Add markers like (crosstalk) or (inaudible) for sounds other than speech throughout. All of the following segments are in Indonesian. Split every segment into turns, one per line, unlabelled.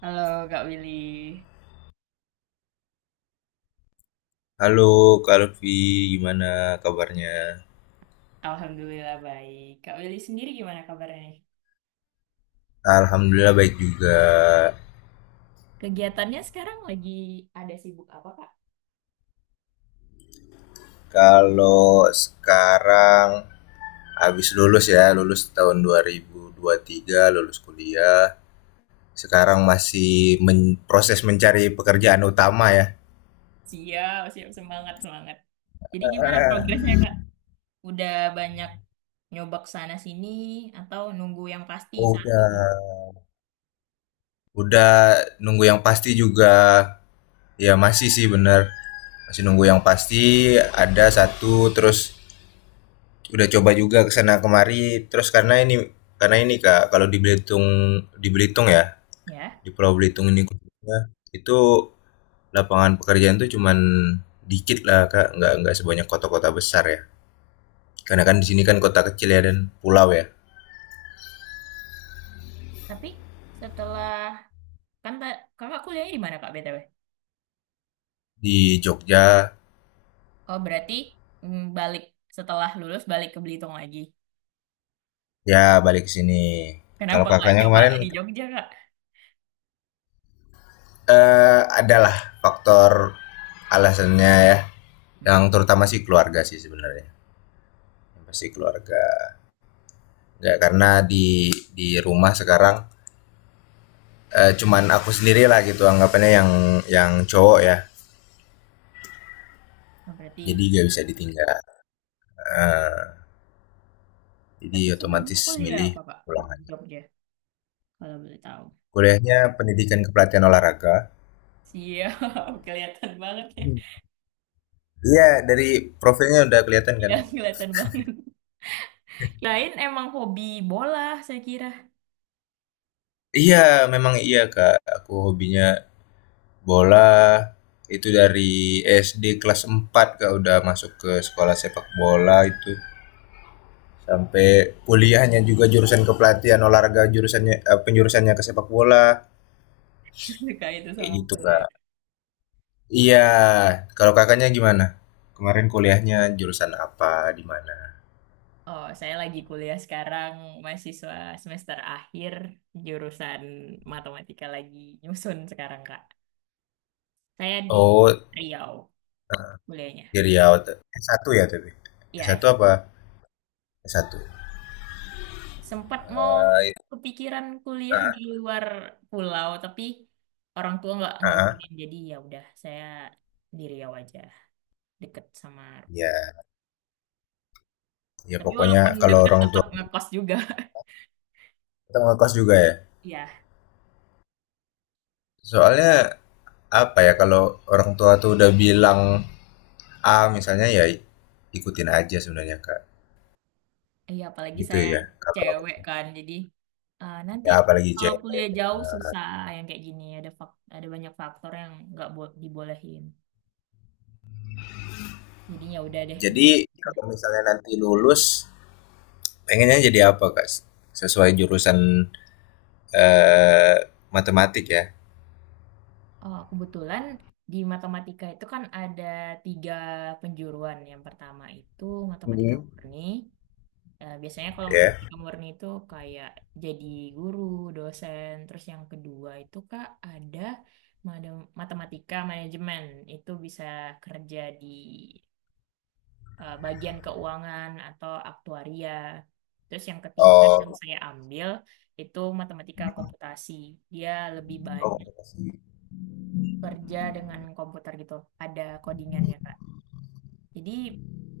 Halo Kak Willy,
Halo Kak Lutfi, gimana kabarnya?
Alhamdulillah baik. Kak Willy sendiri gimana kabarnya nih?
Alhamdulillah baik juga.
Kegiatannya sekarang lagi ada sibuk apa, Kak?
Kalau sekarang habis lulus ya, lulus tahun dua ribu tiga, lulus kuliah. Sekarang masih proses mencari pekerjaan utama ya.
Siap, siap, semangat, semangat. Jadi gimana progresnya Kak? Udah banyak nyobak sana sini atau nunggu yang pasti satu?
Udah. Udah nunggu yang pasti juga. Ya masih sih bener. Masih nunggu yang pasti ada satu terus udah coba juga kesana sana kemari terus karena ini Kak, kalau di Belitung, ya,
Ya,
di Pulau Belitung ini khususnya itu, lapangan pekerjaan tuh cuman dikit lah Kak, nggak sebanyak kota-kota besar ya, karena kan di sini kan kota kecil ya dan pulau ya.
tapi setelah kakak kuliahnya di mana Kak BTW?
Di Jogja
Oh berarti balik setelah lulus balik ke Belitung lagi.
ya. Balik ke sini. Kalau
Kenapa nggak
kakaknya
coba
kemarin,
di Jogja Kak?
adalah faktor alasannya ya,
Hmm.
yang terutama sih keluarga sih sebenarnya, yang pasti keluarga. Nggak, karena di rumah sekarang, cuman aku sendiri lah gitu anggapannya, yang cowok ya,
Oh,
jadi
berarti
nggak bisa ditinggal. Eh, jadi
tapi sebelumnya
otomatis
kuliah
milih
apa, Pak? Di
pulang aja.
Jogja, kalau boleh tahu.
Kuliahnya pendidikan kepelatihan olahraga.
Siap, (laughs) kelihatan banget ya.
Hmm. Iya, dari profilnya udah kelihatan kan.
Iya, kelihatan banget. Lain emang hobi bola, saya kira.
Iya, memang iya kak, aku hobinya bola itu dari SD kelas 4 kak, udah masuk ke sekolah sepak bola itu, sampai kuliahnya juga jurusan kepelatihan olahraga, penjurusannya ke sepak bola,
(laughs) Suka itu
kayak
sama
gitu
bola.
kak.
Ya.
Iya, kalau kakaknya gimana, kemarin kuliahnya jurusan apa, di mana?
Oh, saya lagi kuliah sekarang, mahasiswa semester akhir, jurusan matematika lagi nyusun sekarang, Kak. Saya di
Oh,
Riau kuliahnya.
di Riau tuh. S1 ya, tapi
Iya,
S1 apa, S1,
sempat mau
Itu,
kepikiran kuliah di luar pulau tapi orang tua nggak
Ah,
ngizinin jadi ya udah saya di Riau aja deket sama
ya ya
tapi
pokoknya
walaupun
kalau
deket
orang
tetap
tua,
ngekos juga (laughs)
kita ngekos juga ya,
Iya,
soalnya apa ya, kalau orang tua tuh udah bilang A misalnya ya, ikutin aja sebenarnya kak,
iya apalagi
gitu
saya
ya kalau.
cewek kan jadi nanti
Ya apalagi
kalau
cewek.
kuliah jauh susah yang kayak gini ada ada banyak faktor yang nggak bo- dibolehin jadinya ya udah deh nurut.
Jadi kalau misalnya nanti lulus, pengennya jadi apa kak? Sesuai jurusan, eh, matematik ya?
Oh, kebetulan di matematika itu kan ada tiga penjuruan. Yang pertama itu matematika
Mhm.
murni. Biasanya kalau
Ya. Yeah.
matematika murni itu kayak jadi guru, dosen. Terus yang kedua itu Kak ada matematika manajemen. Itu bisa kerja di bagian keuangan atau aktuaria. Terus yang ketiga yang
Oh,
saya ambil itu matematika
hmm.
komputasi. Dia lebih
Oh,
banyak
komunikasi,
kerja dengan komputer gitu. Ada codingannya, Kak. Jadi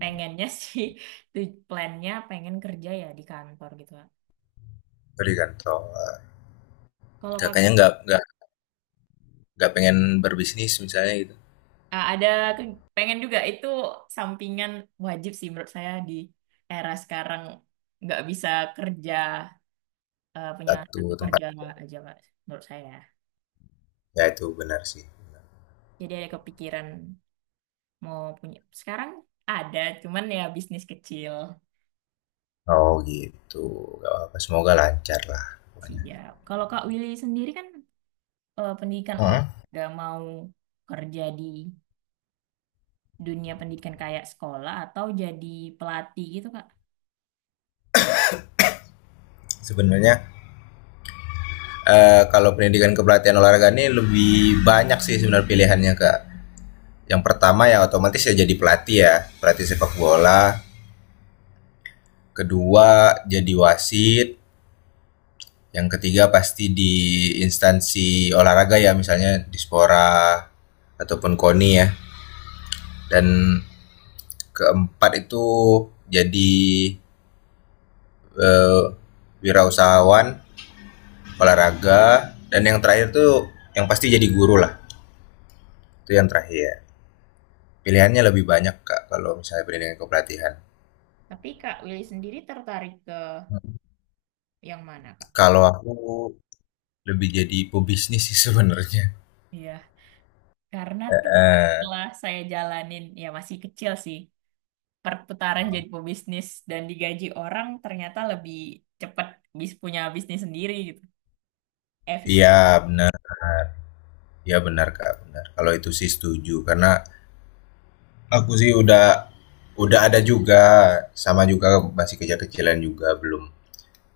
pengennya sih, (laughs) plannya pengen kerja ya di kantor gitu, Kak.
pendidikan. Oh,
Kalau
kakaknya
Kakak
nggak pengen berbisnis misalnya gitu.
ada pengen juga itu sampingan wajib sih menurut saya di era sekarang nggak bisa kerja punya
Satu
satu
tempat,
kerja aja, Kak, menurut saya.
ya itu benar sih.
Jadi ada kepikiran mau punya. Sekarang ada, cuman ya bisnis kecil.
Oh gitu. Gak apa-apa. Semoga lancar lah pokoknya.
Siap. Kalau Kak Willy sendiri kan pendidikan
Hmm.
olahraga mau kerja di dunia pendidikan kayak sekolah atau jadi pelatih gitu Kak.
Sebenarnya kalau pendidikan kepelatihan olahraga ini lebih banyak sih sebenarnya pilihannya kak. Yang pertama ya otomatis ya jadi pelatih ya, pelatih sepak bola. Kedua jadi wasit. Yang ketiga pasti di instansi olahraga ya, misalnya dispora ataupun KONI ya. Dan keempat itu jadi eh, wirausahawan olahraga, dan yang terakhir tuh yang pasti jadi guru lah. Itu yang terakhir. Pilihannya lebih banyak Kak kalau misalnya pendidikan kepelatihan.
Tapi Kak Willy sendiri tertarik ke yang mana, Kak?
Kalau aku lebih jadi pebisnis sih sebenarnya.
Iya, karena
eh
tuh
eh,
setelah saya jalanin, ya masih kecil sih, perputaran jadi pebisnis dan digaji orang ternyata lebih cepat punya bisnis sendiri gitu.
Iya
Efisien.
benar, iya benar Kak, benar. Kalau itu sih setuju karena aku sih udah, ada juga, sama juga masih kecil-kecilan juga, belum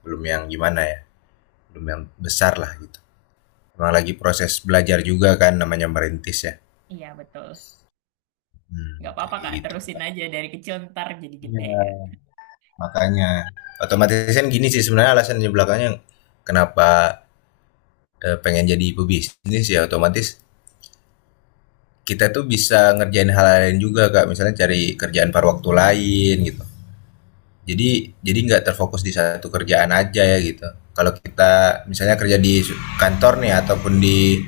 belum yang gimana ya, belum yang besar lah gitu. Emang lagi proses belajar juga kan namanya merintis ya.
Iya betul,
Hmm,
nggak
kayak
apa-apa
kayak
Kak,
gitu.
terusin aja dari kecil ntar jadi gede.
Iya,
Kak.
makanya otomatis kan gini sih sebenarnya alasannya belakangnya kenapa pengen jadi pebisnis ya, otomatis kita tuh bisa ngerjain hal lain juga Kak, misalnya cari kerjaan paruh waktu lain gitu. Jadi nggak terfokus di satu kerjaan aja ya gitu. Kalau kita misalnya kerja di kantor nih ataupun di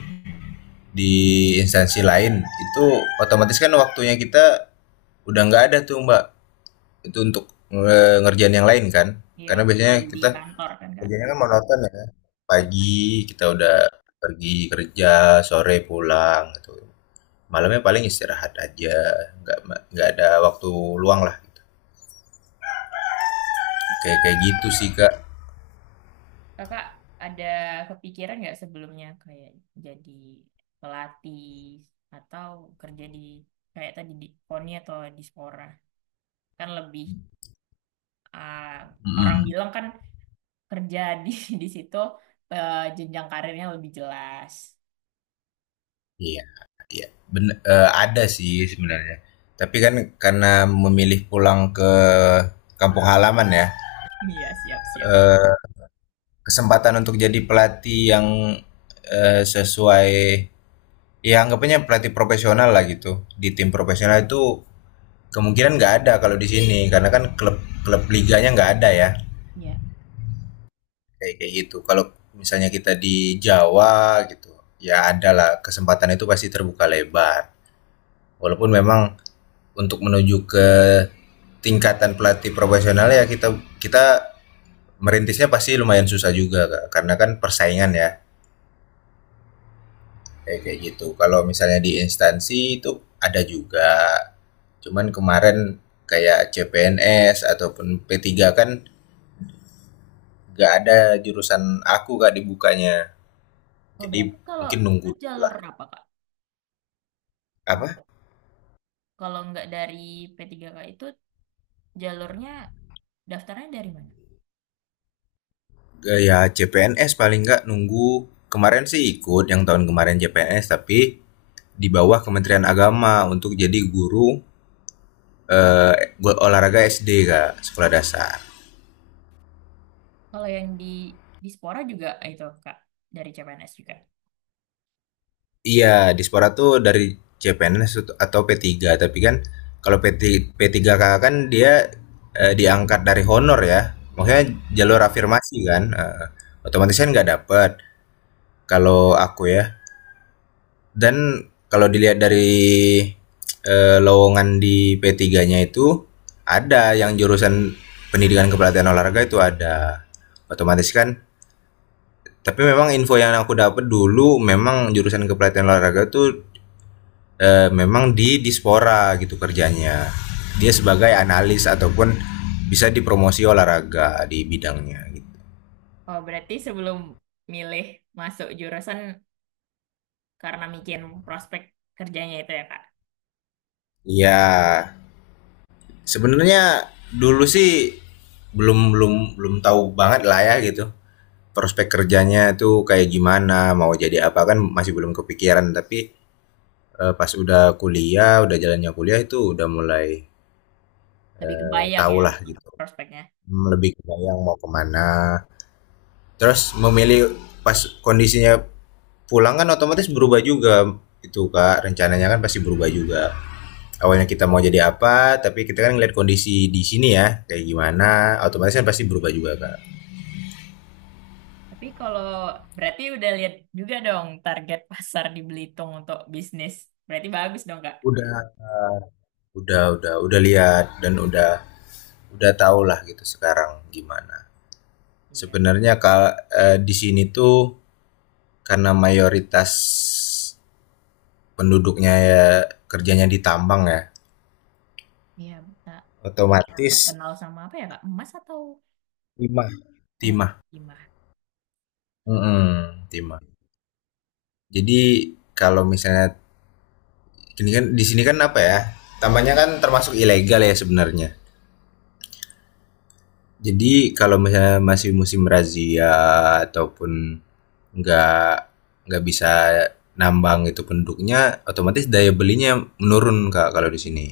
di instansi lain itu, otomatis kan waktunya kita udah nggak ada tuh Mbak, itu untuk ngerjain yang lain kan.
Iya
Karena biasanya
full di
kita
kantor kan Kak.
kerjanya kan monoton ya.
Iya.
Pagi kita udah pergi kerja, sore pulang gitu. Malamnya paling istirahat aja, nggak nggak ada waktu luang lah. Gitu. Kayak
Tapi
kayak gitu sih Kak.
Kakak ada kepikiran nggak sebelumnya kayak jadi pelatih atau kerja di kayak tadi di KONI atau di Spora? Kan lebih ah, orang
Mm-mm.
bilang kan kerja di (laughs) di situ jenjang karirnya lebih jelas.
Iya. Ada sih sebenarnya. Tapi kan karena memilih pulang ke kampung
(laughs)
halaman ya,
Iya, siap-siap.
kesempatan untuk jadi pelatih yang, sesuai ya anggapannya pelatih profesional lah gitu, di tim profesional itu kemungkinan nggak ada kalau di sini, karena kan klub klub liganya nggak ada ya,
Iya.
kayak kayak gitu. Kalau misalnya kita di Jawa gitu, ya ada lah kesempatan itu pasti terbuka lebar. Walaupun memang untuk menuju ke tingkatan pelatih profesional ya kita kita merintisnya pasti lumayan susah juga Kak, karena kan persaingan ya, kayak kayak gitu. Kalau misalnya di instansi itu ada juga. Cuman kemarin kayak CPNS ataupun P3 kan gak ada jurusan aku Kak dibukanya.
Oh,
Jadi
berarti kalau
mungkin
itu
nunggu
jalur
lah.
apa, Kak? Bu-
Apa?
Kalau nggak dari P3K itu jalurnya daftarnya dari mana?
Gaya CPNS paling nggak nunggu, kemarin sih ikut yang tahun kemarin CPNS, tapi di bawah Kementerian Agama untuk jadi guru buat olahraga SD kak, sekolah dasar.
Kalau yang di Spora juga itu, Kak, dari CPNS juga.
Iya dispora tuh dari CPNS atau P3, tapi kan kalau P3 P3K kan dia, diangkat dari honor ya maksudnya
Iya.
jalur afirmasi kan, otomatis kan nggak dapet kalau aku ya. Dan kalau dilihat dari lowongan di P3-nya itu ada yang jurusan pendidikan kepelatihan olahraga, itu ada, otomatis kan. Tapi memang info yang aku dapat dulu, memang jurusan kepelatihan olahraga tuh memang di Dispora gitu kerjanya. Dia sebagai analis ataupun bisa dipromosi olahraga di bidangnya gitu.
Oh, berarti sebelum milih masuk jurusan karena mikirin prospek kerjanya itu ya, Kak?
Iya, sebenarnya dulu sih belum belum belum tahu banget lah ya gitu. Prospek kerjanya tuh kayak gimana, mau jadi apa kan masih belum kepikiran, tapi pas udah kuliah, udah jalannya kuliah itu udah mulai
Lebih kebayang
tahu
ya
lah
apa
gitu.
prospeknya.
Hmm, lebih kebayang mau kemana. Terus memilih pas kondisinya pulang kan otomatis berubah juga, itu kak rencananya kan pasti berubah juga, awalnya kita mau jadi apa tapi kita kan ngeliat kondisi di sini ya kayak gimana, otomatis kan pasti berubah juga kak.
Tapi kalau berarti udah lihat juga dong target pasar di Belitung untuk bisnis. Berarti bagus dong, Kak?
Udah udah udah udah lihat, dan udah tau lah gitu sekarang gimana
Iya.
sebenarnya kak, di sini tuh karena mayoritas penduduknya ya kerjanya di tambang ya
Iya, Kak. Gitu
otomatis,
terkenal sama apa ya, Kak? Emas atau
5
oh,
timah.
gimana? Atau mana sih?
Mm-mm, timah. Jadi kalau misalnya ini kan di sini kan apa ya, tambahnya kan termasuk ilegal ya sebenarnya. Jadi kalau misalnya masih musim razia ataupun nggak nggak bisa nambang itu penduduknya, otomatis daya belinya menurun kak kalau di sini.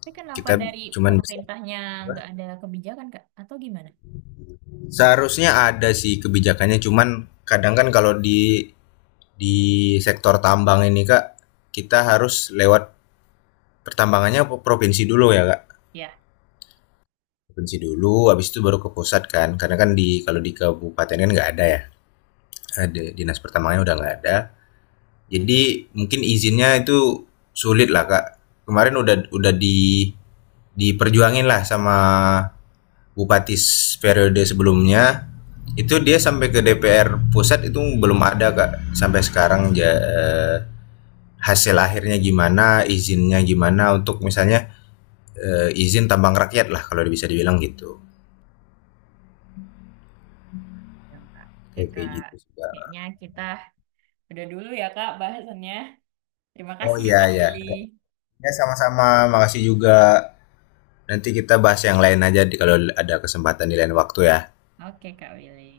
Tapi kenapa
Kita
dari
cuman bisa.
pemerintahnya nggak ada kebijakan, Kak? Atau gimana?
Seharusnya ada sih kebijakannya cuman kadang kan kalau di di sektor tambang ini kak, kita harus lewat pertambangannya provinsi dulu ya kak,
Ya,
provinsi dulu habis itu baru ke pusat kan, karena kan di, kalau di kabupaten kan nggak ada ya, ada dinas pertambangannya udah nggak ada. Jadi mungkin izinnya itu sulit lah kak, kemarin udah diperjuangin lah sama bupati periode sebelumnya, itu dia sampai ke DPR pusat, itu belum ada kak sampai sekarang, hasil akhirnya gimana, izinnya gimana untuk misalnya izin tambang rakyat lah kalau bisa dibilang gitu.
ya, Kak. Oke,
Kayak kayak
Kak.
gitu sih, Kak.
Kayaknya kita udah dulu ya, Kak, bahasannya. Terima
Oh,
kasih ya
iya
Kak
ya.
Willy.
Ya sama-sama, makasih juga. Nanti kita bahas yang lain aja, di kalau ada kesempatan di lain waktu ya.
Oke Kak Willy.